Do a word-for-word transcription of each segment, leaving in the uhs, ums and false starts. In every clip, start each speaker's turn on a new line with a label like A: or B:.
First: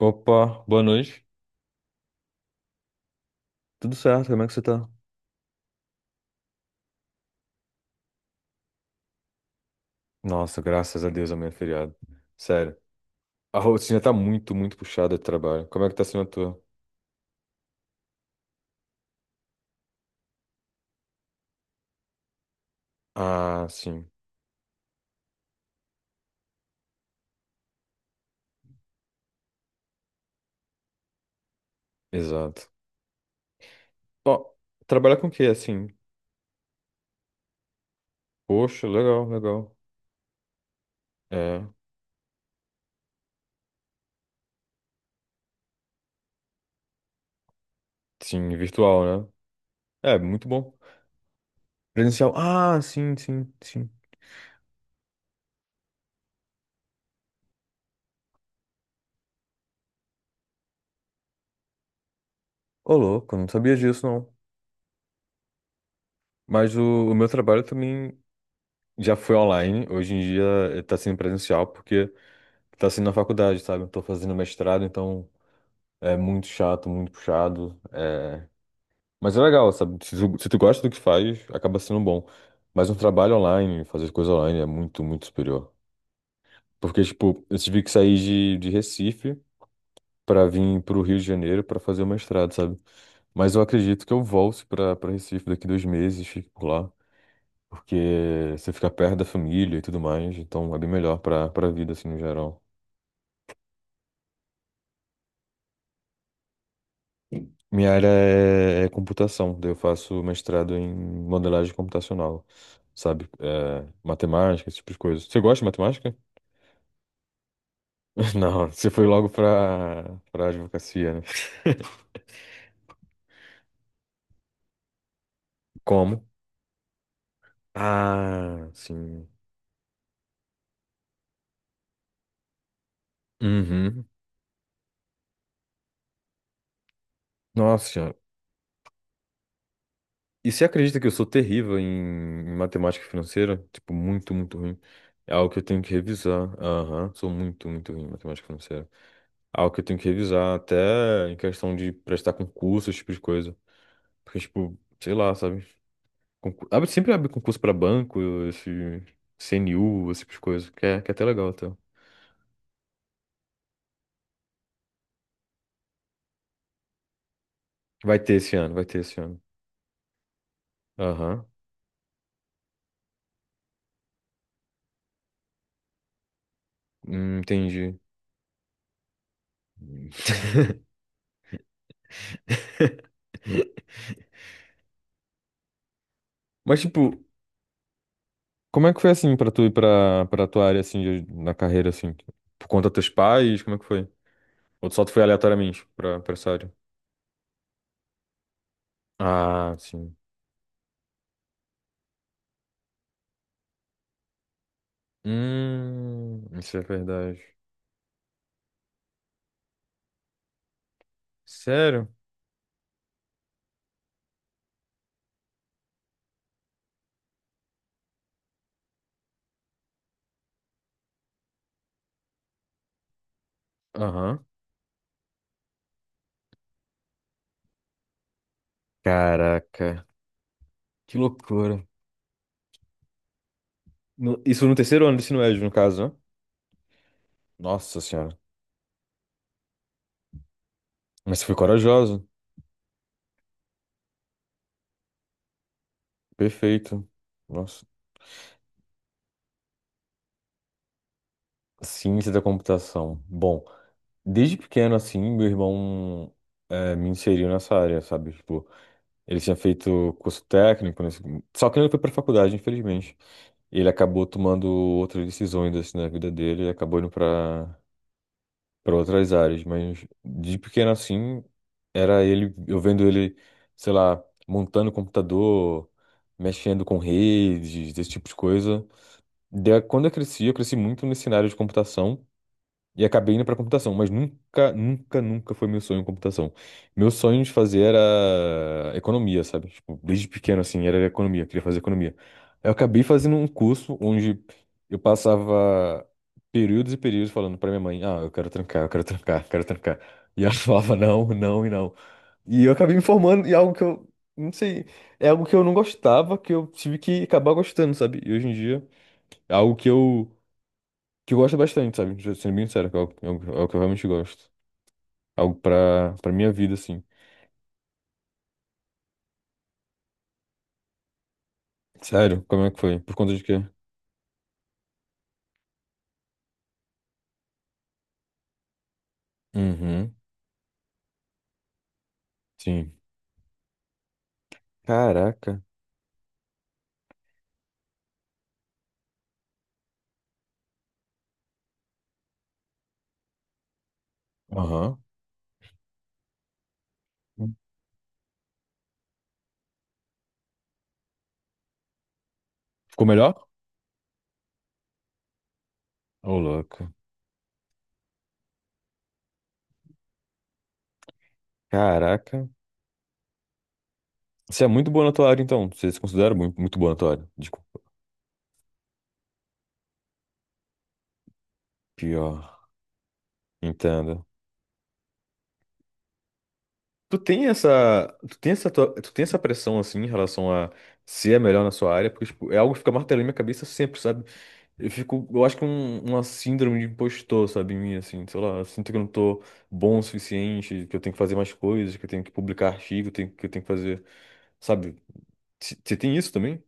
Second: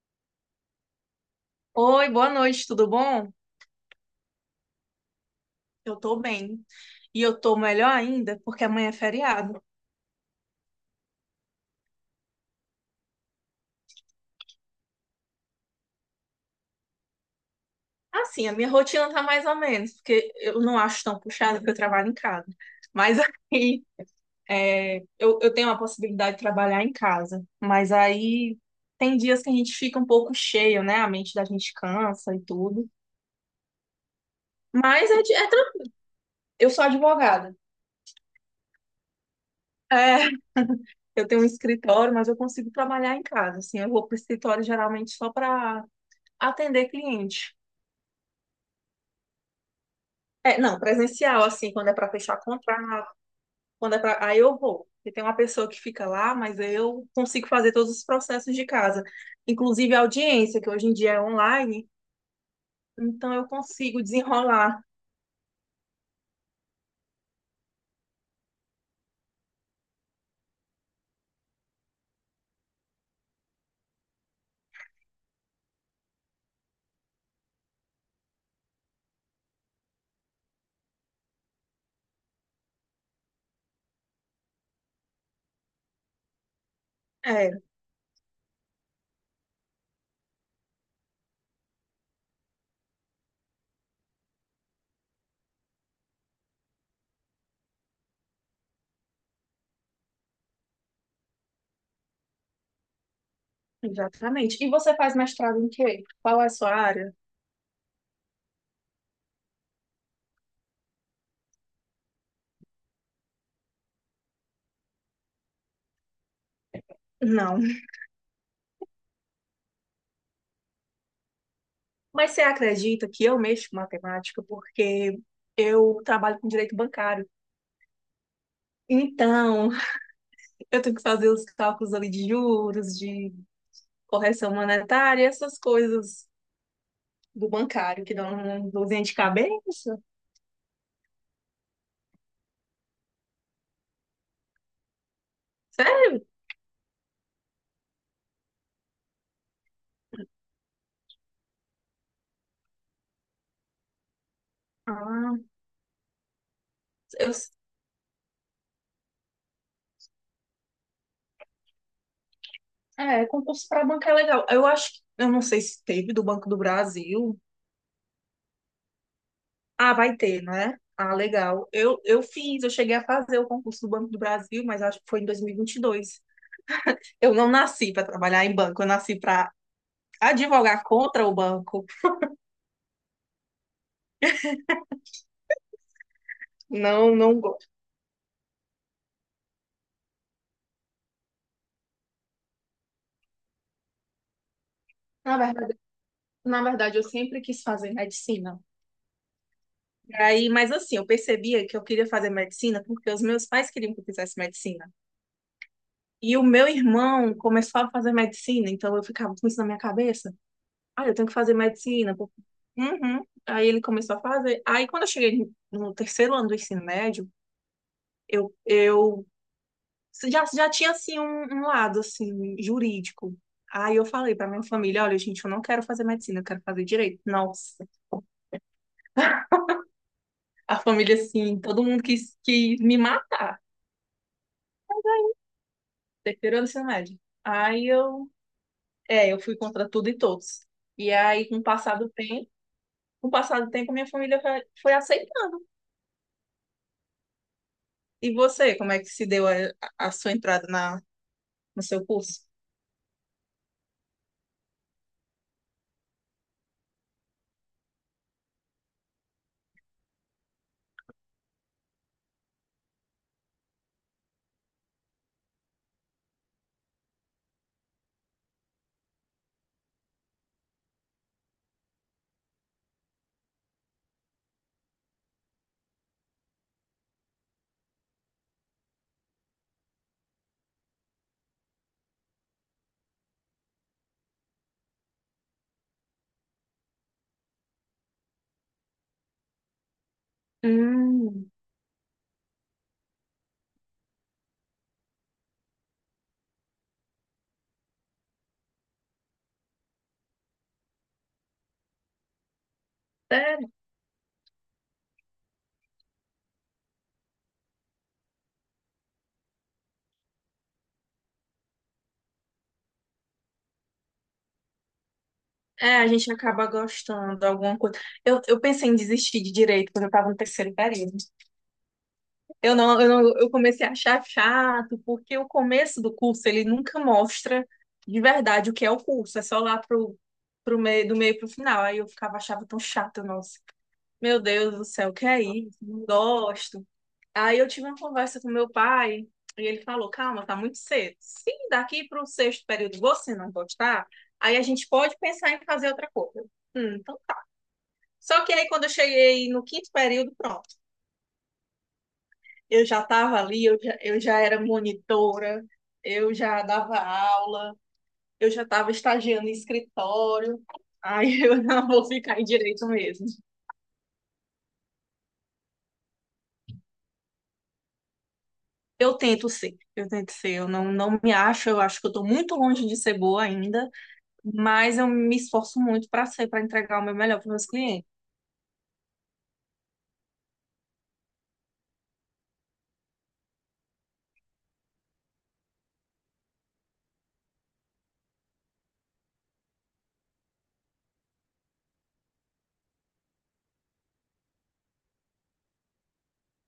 A: Opa, boa noite.
B: Oi, boa noite, tudo bom?
A: Tudo certo? Como é que você tá?
B: Eu tô bem. E eu tô melhor ainda porque amanhã é feriado.
A: Nossa, graças a Deus, amanhã é feriado. Sério. A rotina tá muito, muito puxada de trabalho. Como é que tá sendo a tua?
B: Assim, a minha rotina tá mais ou menos, porque eu não acho tão puxada porque eu trabalho em casa. Mas
A: Ah,
B: aí
A: sim.
B: é, eu, eu tenho a possibilidade de trabalhar em casa. Mas aí tem dias que a gente fica um pouco cheio, né? A mente da gente cansa e
A: Exato.
B: tudo.
A: Ó,
B: Mas
A: trabalhar
B: é,
A: com o
B: de-
A: quê,
B: é tranquilo.
A: assim?
B: Eu sou advogada.
A: Poxa, legal, legal.
B: É, eu tenho um
A: É,
B: escritório, mas eu consigo trabalhar em casa. Assim, eu vou pro escritório geralmente só para atender cliente.
A: sim, virtual, né? É, muito
B: É,
A: bom.
B: não, presencial, assim, quando é para
A: Presencial.
B: fechar
A: Ah,
B: contrato,
A: sim, sim, sim.
B: quando é para. Aí eu vou. E tem uma pessoa que fica lá, mas eu consigo fazer todos os processos de casa, inclusive a audiência, que hoje em dia é online,
A: Ô,
B: então
A: louco, não
B: eu
A: sabia
B: consigo
A: disso, não.
B: desenrolar.
A: Mas o, o meu trabalho também já foi online. Hoje em dia eh, tá sendo presencial, porque tá sendo na faculdade, sabe? Eu tô fazendo mestrado, então... É muito chato, muito puxado. É... Mas é legal, sabe? Se tu, se tu gosta do que faz, acaba sendo bom. Mas um trabalho online, fazer coisa online é muito, muito superior. Porque, tipo,
B: É,
A: eu tive que sair de, de Recife pra vir pro Rio de Janeiro pra fazer o mestrado, sabe? Mas eu acredito que eu volte pra, pra Recife daqui dois meses, fico por lá. Porque você fica perto da família e tudo mais, então é bem melhor pra, pra vida, assim, no geral.
B: exatamente. E você faz mestrado em quê? Qual é a sua área?
A: Minha área é, é computação, daí eu faço mestrado em modelagem computacional, sabe? É, matemática, esse tipo de coisa. Você gosta de matemática?
B: Não.
A: Não, você foi logo pra, pra advocacia, né?
B: Mas você acredita que eu mexo com matemática porque eu
A: Como?
B: trabalho com direito bancário.
A: Ah, sim.
B: Então, eu tenho que fazer os cálculos ali de juros, de
A: Uhum.
B: correção monetária, essas coisas do
A: Nossa
B: bancário que
A: senhora.
B: dão uma dorzinha de cabeça.
A: E você acredita que eu sou terrível em, em matemática financeira? Tipo, muito, muito ruim. É algo que eu tenho que
B: Sério?
A: revisar. Aham, sou muito, muito ruim em matemática financeira. É algo que eu tenho que revisar, até em questão de prestar concurso, esse tipo de coisa. Porque, tipo, sei
B: Ah,
A: lá, sabe? Concur- Abre, sempre abre
B: eu,
A: concurso pra banco, esse C N U, esse tipo de coisa, que é, que é até legal, até.
B: é, concurso para banco é legal. Eu acho que, eu não sei se teve do Banco do Brasil.
A: Vai ter esse ano, vai ter esse ano.
B: Ah, vai ter, né? Ah,
A: Aham.
B: legal. Eu, eu fiz, eu cheguei a fazer o concurso do Banco do Brasil, mas acho que foi em dois mil e e vinte e dois. Eu
A: Hum,
B: não nasci
A: entendi.
B: para trabalhar em banco, eu nasci para advogar contra o banco.
A: Mas, tipo,
B: Não, não gosto.
A: como é que foi assim pra tu ir pra, pra tua área, assim, de- na carreira, assim? Por conta dos teus pais, como é que foi? Ou tu só tu foi
B: Na verdade,
A: aleatoriamente pra, pra essa
B: na
A: área?
B: verdade, eu sempre quis fazer medicina.
A: Ah, sim.
B: Aí, mas assim, eu percebia que eu queria fazer medicina porque os meus pais queriam que eu fizesse medicina. E
A: Hum,
B: o meu
A: isso é
B: irmão
A: verdade.
B: começou a fazer medicina, então eu ficava com isso na minha cabeça. Ah, eu tenho que fazer
A: Sério?
B: medicina, pô. Uhum. Aí ele começou a fazer. Aí quando eu cheguei no terceiro ano do ensino médio, eu, eu já, já tinha assim um, um lado assim jurídico. Aí eu falei
A: Aham.
B: pra minha família: olha, gente, eu não quero fazer medicina, eu quero fazer direito. Nossa,
A: Caraca,
B: a família
A: que
B: assim, todo
A: loucura.
B: mundo quis, quis me matar.
A: No- isso no terceiro ano do ensino médio, no caso, né?
B: Terceiro ano do ensino médio. Aí
A: Nossa
B: eu,
A: senhora.
B: é, eu fui contra tudo e todos. E
A: Mas você
B: aí,
A: foi
B: com o passar do
A: corajoso.
B: tempo, com o passar do tempo, minha família foi, foi aceitando.
A: Perfeito. Nossa.
B: E você, como é que se deu a, a sua entrada na, no seu
A: Ciência
B: curso?
A: da computação. Bom, desde pequeno, assim, meu irmão eh, me inseriu nessa área, sabe? Tipo, ele tinha feito curso técnico, nesse- só que ele foi pra faculdade, infelizmente. Ele acabou tomando outras decisões, assim, na vida dele e acabou indo pra para outras áreas, mas de pequeno assim, era ele, eu vendo ele, sei lá, montando computador, mexendo com redes, esse tipo de coisa. Da- Quando eu cresci, eu cresci muito nesse cenário de computação. E acabei indo pra computação, mas nunca, nunca, nunca foi meu sonho computação. Meu sonho de fazer era economia, sabe? Tipo, desde pequeno, assim, era economia,
B: Hum,
A: queria fazer economia. Eu acabei fazendo um curso onde eu passava períodos e períodos falando pra minha mãe, ah, eu quero trancar, eu quero trancar, eu quero trancar. E ela falava não, não e não. E eu acabei me formando em
B: sério?
A: algo que eu, não sei, é algo que eu não gostava, que eu tive que acabar gostando, sabe? E hoje em dia, é algo que eu que eu gosto bastante, sabe? Ju- Sendo bem sério, que é algo, é algo- é algo que eu realmente gosto. Algo
B: É, a
A: pra,
B: gente
A: pra minha
B: acaba
A: vida, assim.
B: gostando de alguma coisa. Eu, eu pensei em desistir de direito quando eu estava no terceiro período.
A: Sério? Como é
B: Eu
A: que foi?
B: não, eu
A: Por
B: não,
A: conta de
B: eu
A: quê?
B: comecei a achar chato, porque o começo do curso ele nunca mostra de verdade o que é o curso, é só lá
A: Uhum,
B: pro, pro meio, do meio pro final. Aí eu ficava, achava tão
A: sim.
B: chato, nossa, meu Deus do céu, o que é
A: Caraca.
B: isso? Não gosto. Aí eu tive uma conversa com meu pai e ele falou: calma, tá muito cedo. Se daqui pro sexto período você não gostar, aí a gente
A: Aham.
B: pode pensar em fazer outra coisa. Hum, então tá. Só que aí quando eu cheguei no quinto período, pronto. Eu já
A: Ficou melhor?
B: estava ali, eu já, eu já era monitora, eu
A: Ô,
B: já
A: louco.
B: dava aula, eu já estava estagiando em escritório. Aí eu não vou ficar em
A: Caraca.
B: direito mesmo.
A: Você é muito boa na tua área, então. Você se considera muito, muito boa na tua área. Desculpa.
B: Eu tento ser, eu tento ser. Eu não, não me acho, eu acho que eu estou
A: Pior.
B: muito longe de ser boa ainda,
A: Entendo.
B: mas eu me esforço muito para ser, para entregar o meu
A: Tu
B: melhor
A: tem
B: para meus clientes.
A: essa, tu tem essa, tua- tu tem essa pressão, assim, em relação a ser a melhor na sua área, porque, tipo, é algo que fica martelando na minha cabeça sempre, sabe? Eu fico, eu acho que é um, uma síndrome de impostor, sabe, em mim, assim, sei lá, eu sinto que eu não tô bom o suficiente, que eu tenho que fazer mais coisas, que eu tenho que publicar artigo, tenho- que eu tenho que fazer, sabe? Você tem isso também?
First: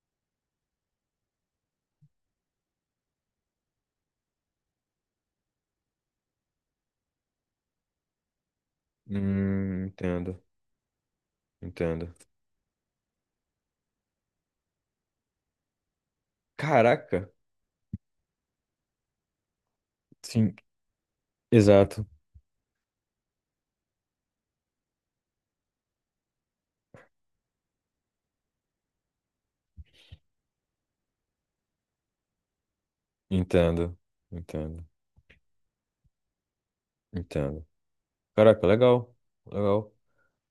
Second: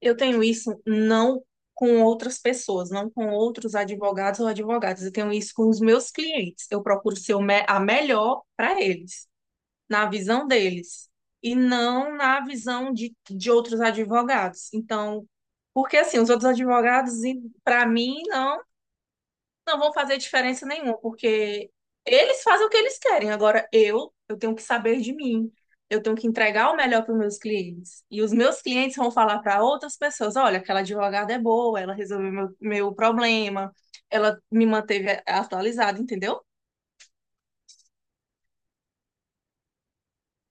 B: Eu tenho isso não com outras pessoas, não com outros advogados ou advogadas. Eu tenho isso com os meus clientes. Eu procuro ser o me- a melhor para eles,
A: Hum,
B: na
A: entendo,
B: visão deles e
A: entendo.
B: não na visão de, de outros advogados. Então, porque assim, os outros advogados,
A: Caraca!
B: para mim, não, não vão fazer
A: Sim,
B: diferença nenhuma, porque
A: exato.
B: eles fazem o que eles querem. Agora, eu, eu tenho que saber de mim. Eu tenho que entregar o melhor para os meus clientes. E os meus clientes vão falar para outras pessoas: olha, aquela advogada é boa, ela resolveu meu, meu problema,
A: Entendo,
B: ela me
A: entendo,
B: manteve atualizada, entendeu?
A: entendo. Caraca, legal, legal.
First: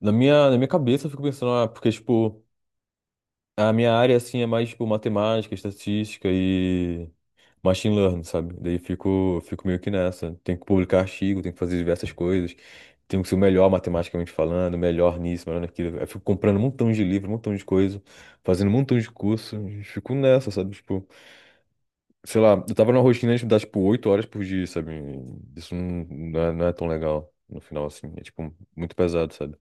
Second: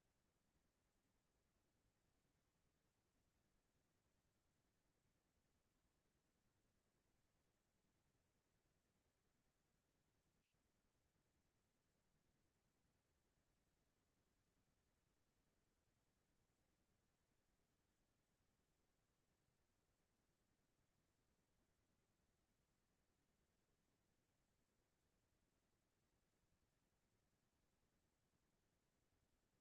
A: Na minha, na minha cabeça eu fico pensando, ah, porque, tipo. A minha área, assim, é mais, tipo, matemática, estatística e machine learning, sabe? Daí fico, fico meio que nessa. Tenho que publicar artigo, tenho que fazer diversas coisas. Tenho que ser o melhor matematicamente falando, melhor nisso, melhor naquilo. Eu fico comprando um montão de livro, um montão de coisa, fazendo um montão de curso. E fico nessa, sabe? Tipo, sei lá, eu tava numa rotina de dar, tipo, oito horas por dia, sabe? Isso não, não é, não é tão legal no final, assim. É, tipo, muito pesado, sabe?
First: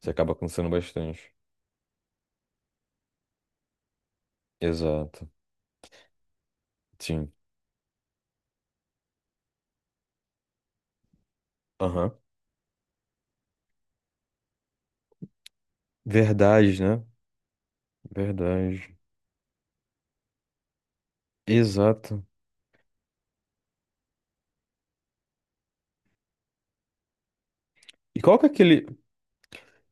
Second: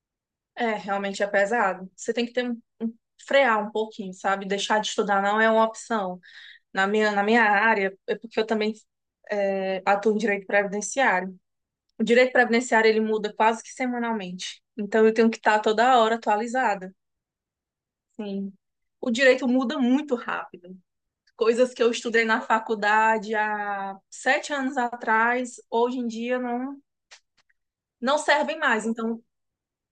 A: Você acaba cansando
B: É, realmente é
A: bastante.
B: pesado. Você tem que ter um, um- frear um pouquinho, sabe? Deixar de estudar
A: Exato.
B: não é uma opção. Na minha, na
A: Sim.
B: minha área, é porque eu também é, atuo em direito previdenciário. O
A: Aham.
B: direito previdenciário ele muda quase que semanalmente. Então eu tenho que estar toda hora
A: Verdade,
B: atualizada.
A: né?
B: Sim.
A: Verdade.
B: O direito muda muito rápido. Coisas que eu
A: Exato.
B: estudei na faculdade há sete anos atrás, hoje em dia não, não
A: E qual que é
B: servem
A: aquele,
B: mais. Então,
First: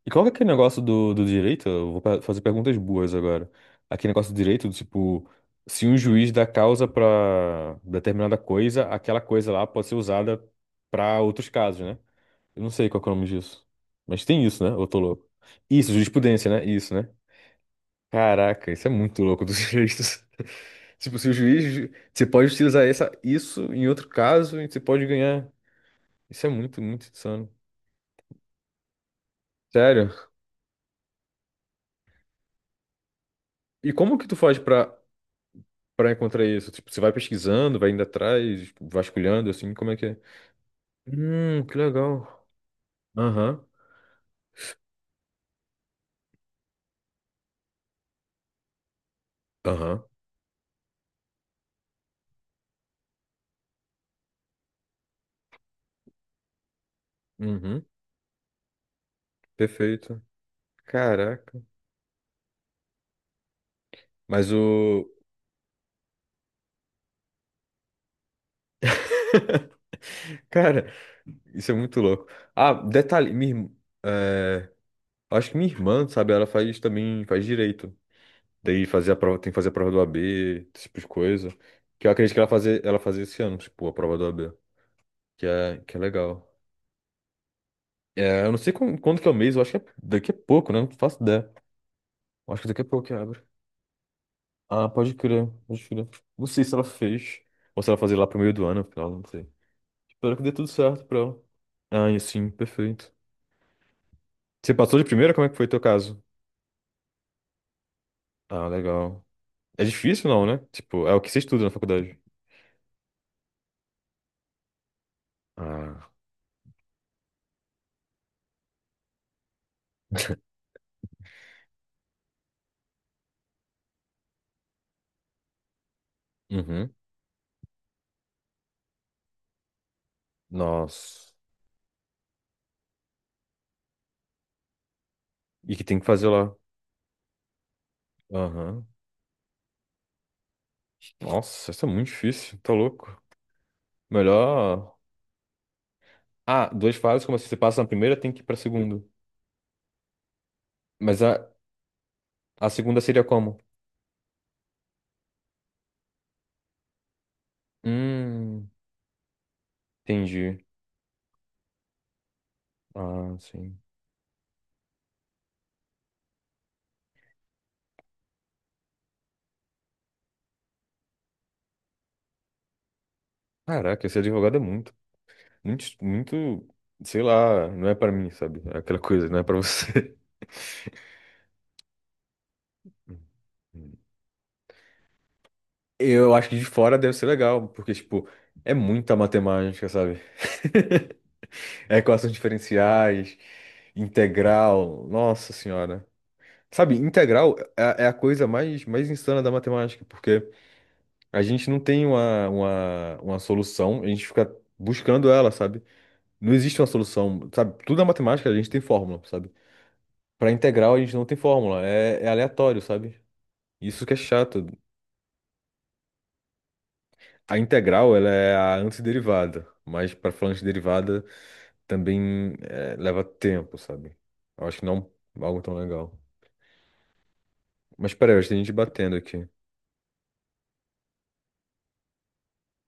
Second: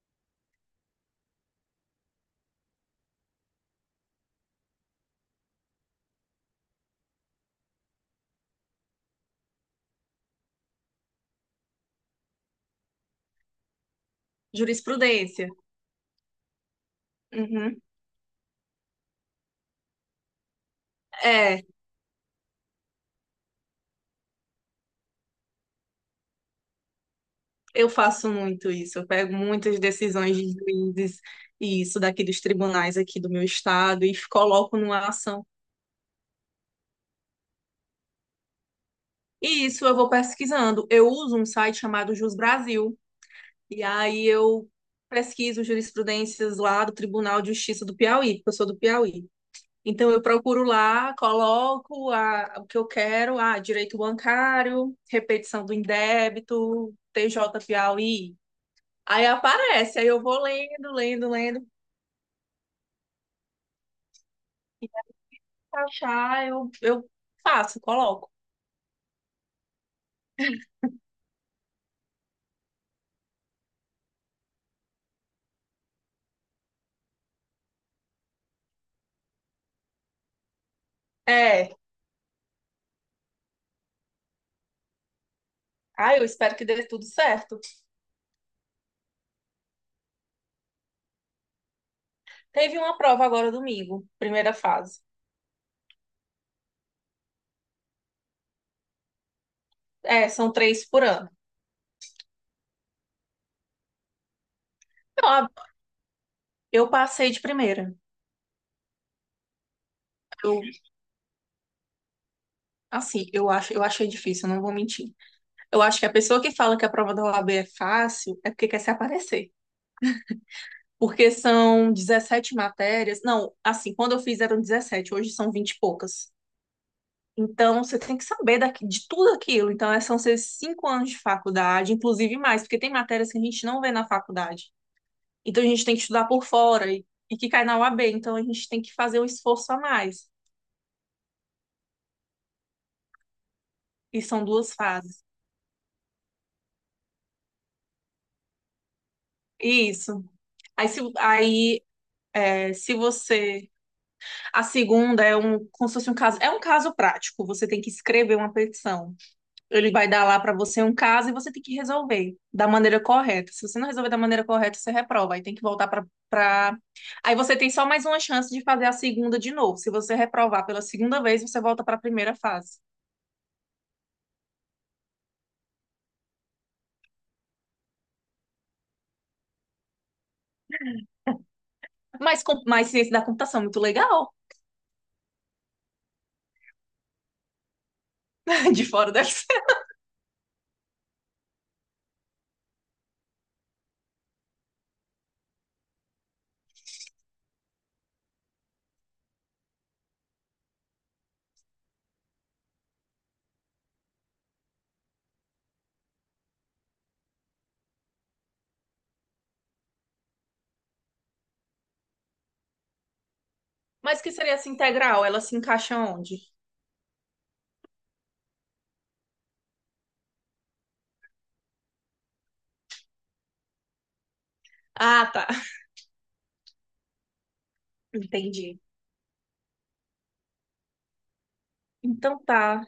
A: e qual que é aquele negócio do, do direito? Eu vou pe- fazer perguntas boas agora. Aquele negócio do direito, do tipo, se um juiz dá causa pra determinada coisa, aquela coisa lá pode ser usada pra outros casos, né? Eu não sei qual que é o nome disso. Mas tem isso, né? Eu tô louco.
B: jurisprudência.
A: Isso, jurisprudência, né? Isso, né?
B: Uhum.
A: Caraca, isso é muito louco dos direitos. Tipo, se o
B: É,
A: juiz. Você pode utilizar essa, isso em outro caso e você pode ganhar. Isso é muito, muito insano.
B: eu faço muito isso, eu pego muitas
A: Sério?
B: decisões de juízes e isso daqui dos tribunais aqui do meu
A: E
B: estado e
A: como que tu faz
B: coloco
A: pra,
B: numa ação.
A: pra encontrar isso? Tipo, você vai pesquisando, vai indo atrás, tipo, vasculhando,
B: E
A: assim,
B: isso
A: como é
B: eu
A: que
B: vou
A: é?
B: pesquisando. Eu uso um
A: Hum, que
B: site chamado Jus
A: legal.
B: Brasil
A: Aham,
B: e aí eu pesquiso jurisprudências lá do Tribunal de Justiça do Piauí, porque eu sou do Piauí.
A: aham,
B: Então eu procuro lá, coloco a- o que eu quero, ah, direito bancário, repetição do indébito, T J
A: uhum,
B: Piauí. Aí aparece, aí
A: perfeito.
B: eu vou lendo, lendo, lendo.
A: Caraca. Mas o...
B: Achar, eu, eu faço, coloco.
A: Cara, isso é muito louco. Ah, detalhe, minha, irm- é, acho que minha irmã, sabe, ela faz também, faz direito. Daí fazer a prova, tem que fazer a prova do A B, esse tipo de coisa.
B: É.
A: Que eu acredito que ela fazer, ela fazer esse ano, tipo, a prova do A B. Que é, que é
B: Ah, eu
A: legal.
B: espero que dê tudo certo.
A: É, eu não sei quan- quando, que é o mês, eu acho que é daqui a pouco, né? Não faço ideia. Eu acho que
B: Teve
A: daqui a
B: uma
A: pouco que
B: prova
A: abre.
B: agora domingo, primeira
A: Ah,
B: fase.
A: pode crer, pode crer. Não sei se ela fez. Ou se ela fazer lá pro meio do ano, afinal, não sei.
B: É,
A: Espero que dê
B: são
A: tudo
B: três por
A: certo pra
B: ano.
A: ela. Ah, e sim, perfeito. Você passou de
B: Eu,
A: primeira? Como é
B: a-
A: que foi teu caso?
B: eu passei de primeira.
A: Ah, legal. É difícil, não, né?
B: Eu,
A: Tipo, é o que você estuda na faculdade.
B: assim, eu acho, eu achei difícil, não vou mentir. Eu acho que
A: Ah,
B: a pessoa que fala que a prova da OAB é fácil é porque quer se aparecer. Porque são dezessete matérias. Não, assim, quando eu fiz eram dezessete, hoje são vinte e poucas.
A: uhum.
B: Então, você tem que saber daqui- de tudo aquilo. Então, é- são seus cinco anos de
A: Nossa.
B: faculdade, inclusive mais, porque tem matérias que a gente não vê na faculdade. Então, a
A: E que
B: gente tem
A: tem
B: que
A: que
B: estudar
A: fazer
B: por
A: lá?
B: fora e, e que cai na UAB. Então, a gente tem
A: Aham.
B: que fazer um esforço a mais.
A: Nossa, isso é muito difícil, tá louco.
B: E são duas
A: Melhor.
B: fases.
A: Ah, duas fases, como assim? Você passa na primeira, tem que ir pra segunda.
B: Isso. Aí, se,
A: Mas a,
B: aí,
A: A
B: é, se
A: segunda seria como?
B: você. A segunda é um, como se fosse um caso. É um caso prático. Você tem que escrever uma
A: Hum,
B: petição. Ele vai dar lá para
A: entendi.
B: você um caso e você tem que resolver da maneira
A: Ah,
B: correta. Se você
A: sim.
B: não resolver da maneira correta, você reprova. Aí tem que voltar para pra... Aí você tem só mais uma chance de fazer a segunda de novo. Se você reprovar pela segunda vez, você volta para a primeira fase.
A: Caraca, esse advogado é muito, muito, muito, sei lá, não é pra mim, sabe? É aquela coisa, não é pra você.
B: Mas, com... Mas ciência da computação, é muito legal.
A: Eu acho que de fora deve ser legal, porque, tipo, é
B: De fora
A: muita
B: deve ser.
A: matemática, sabe? É equações diferenciais, integral, nossa senhora. Sabe, integral é é a coisa mais, mais insana da matemática, porque a gente não tem uma, uma, uma solução, a gente fica buscando ela, sabe? Não existe uma solução, sabe? Tudo é matemática a gente tem fórmula, sabe? Para integral a gente não tem fórmula, é, é aleatório, sabe? Isso que é
B: Mas o que seria
A: chato.
B: essa integral? Ela se encaixa onde?
A: A integral, ela é a antiderivada, mas para falar antiderivada também é, leva tempo, sabe? Eu acho que não
B: Ah,
A: é
B: tá.
A: algo tão legal. Mas peraí, eu acho que tem gente
B: Entendi.
A: batendo aqui.
B: Então tá.